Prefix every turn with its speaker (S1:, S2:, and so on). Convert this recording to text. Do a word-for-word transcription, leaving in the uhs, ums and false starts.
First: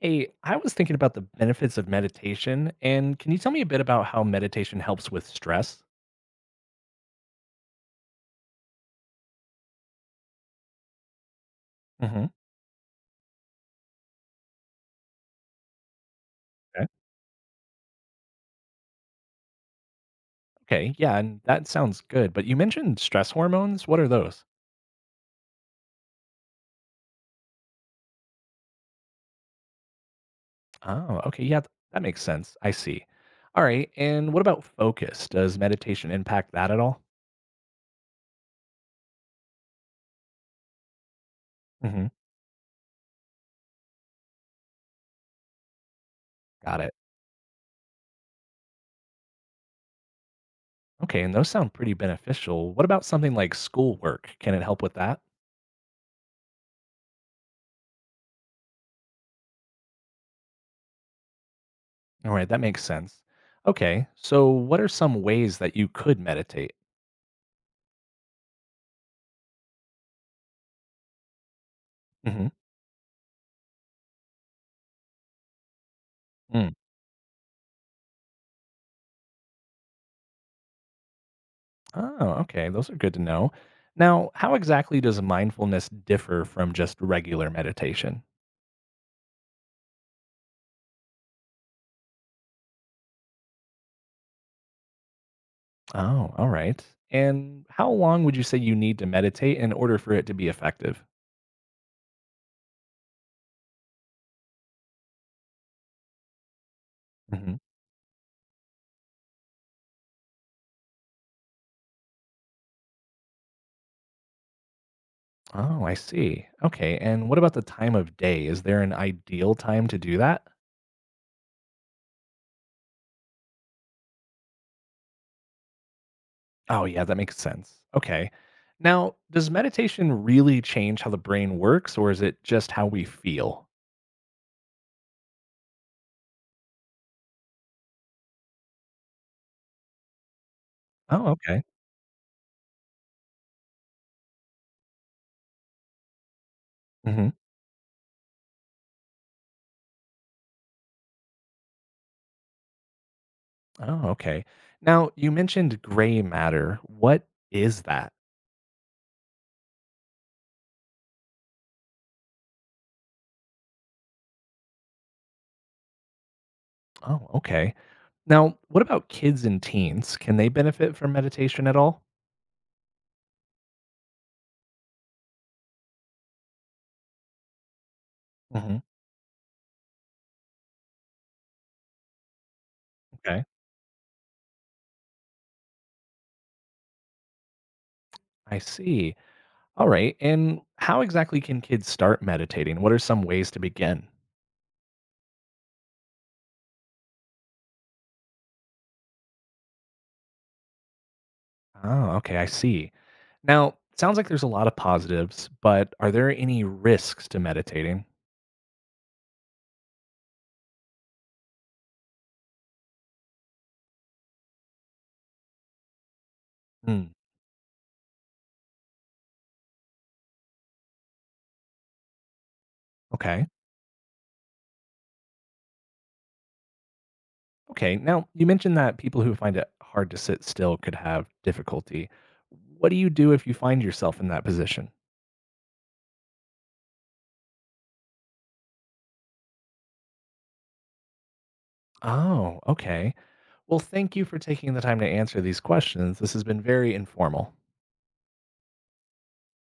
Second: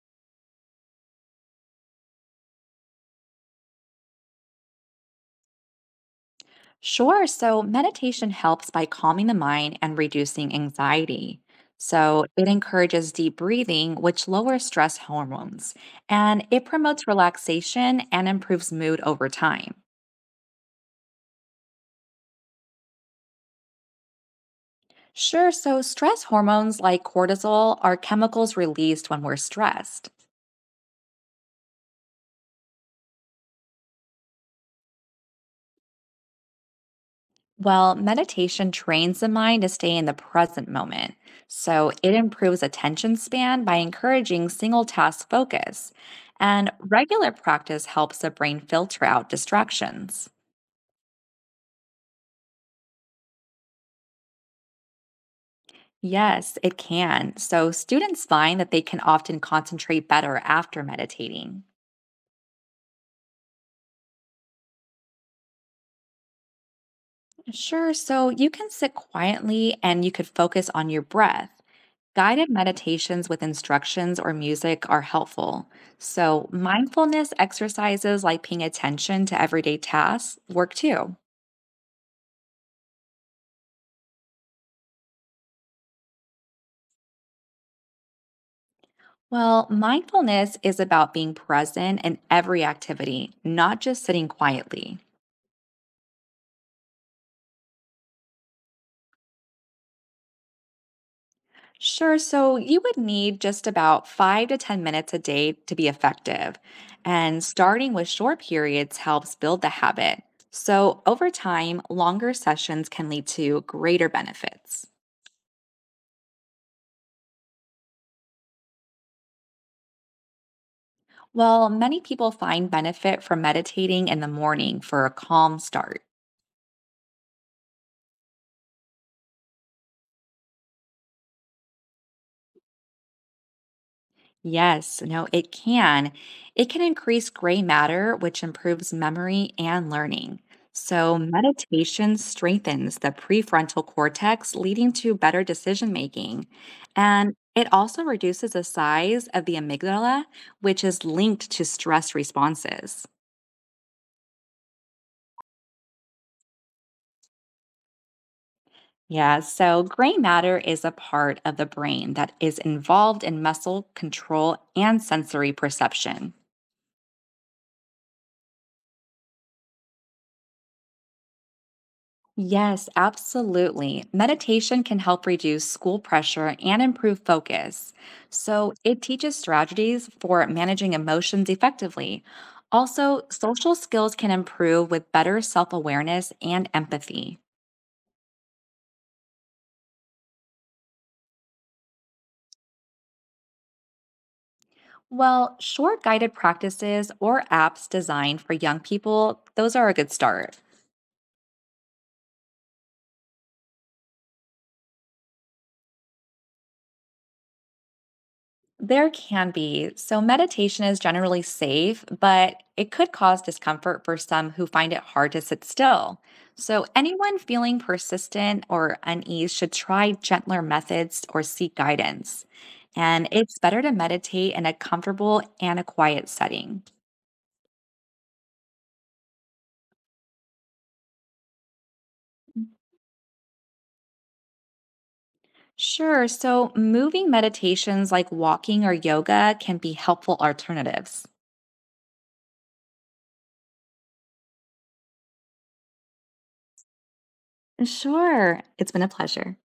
S1: Hey, I was thinking about the benefits of meditation, and can you tell me a bit about how meditation helps with stress?
S2: Sure. So, meditation helps by calming the mind and reducing anxiety.
S1: Hmm.
S2: So, it encourages deep breathing, which lowers stress hormones, and it
S1: Okay.
S2: promotes relaxation and improves mood over time.
S1: Okay, yeah, and that sounds good. But you mentioned stress hormones. What are those?
S2: Sure. So, stress hormones like cortisol are chemicals released when we're stressed.
S1: Oh, okay. Yeah, th- that makes sense. I see. All right. And what about focus? Does meditation impact that at all?
S2: Well, meditation trains the mind to stay in the present moment. So
S1: Hmm.
S2: it improves attention span by encouraging single task focus. And
S1: Got it.
S2: regular practice helps the brain filter out distractions.
S1: Okay. And those sound pretty beneficial. What about something like schoolwork? Can it help with that?
S2: Yes, it can. So students find that they can often concentrate better after meditating.
S1: All right. That makes sense. Okay. So, what are some ways that you could meditate?
S2: Sure, so you can sit quietly and you could focus on your breath. Guided
S1: Hmm.
S2: meditations with instructions or music are helpful. So, mindfulness exercises like paying attention to everyday tasks work too.
S1: Oh, okay. Those are good to know. Now, how exactly does mindfulness differ from just regular meditation?
S2: Well, mindfulness is about being present in every activity, not just sitting quietly.
S1: Oh, all right. And how long would you say you need to meditate in order for it to be effective?
S2: Sure, so you would need just about five to ten minutes a day to be effective. And
S1: Hmm.
S2: starting with short periods helps build the habit. So, over time, longer sessions can lead to greater benefits.
S1: Oh, I see. Okay. And what about the time of day? Is there an ideal time to do that?
S2: Well, many people find benefit from meditating in the morning for a calm start.
S1: Oh, yeah, that makes sense. Okay. Now, does meditation really change how the brain works, or is it just how we feel?
S2: Yes, no, it can. It can increase gray matter, which improves memory and learning. So,
S1: Oh, okay.
S2: meditation strengthens the prefrontal cortex, leading to better decision making.
S1: Mhm.
S2: And it also reduces the size of the amygdala, which is linked to stress responses.
S1: Oh, okay. Now, you mentioned gray matter. What is that?
S2: Yeah, so gray matter is a part of the brain that is involved in muscle control and sensory perception.
S1: Oh, okay. Now, what about kids and teens? Can they benefit from meditation at all?
S2: Yes, absolutely. Meditation can help reduce school pressure and improve focus. So
S1: Hmm.
S2: it teaches strategies for managing emotions effectively. Also,
S1: Okay.
S2: social skills can improve with better self awareness and empathy.
S1: I see. All right. And how exactly can kids start meditating? What are some ways to begin?
S2: Well, short guided practices or apps designed for young people, those are a good start.
S1: Oh, okay. I see. Now, sounds like there's a lot of positives, but are there any risks to meditating?
S2: There can be. So, meditation is generally safe, but it could cause discomfort for some who find it hard to sit still. So,
S1: Hmm.
S2: anyone feeling persistent or unease should try gentler methods or seek guidance. And
S1: Okay.
S2: it's better to meditate in a comfortable and a quiet setting.
S1: Okay. Now, you mentioned that people who find it hard to sit still could have difficulty. What do you do if you find yourself in that position?
S2: Sure. So, moving meditations like walking or yoga can be helpful alternatives.
S1: Oh, okay. Well, thank you for taking the time to answer these questions. This has been very informal.
S2: Sure. It's been a pleasure.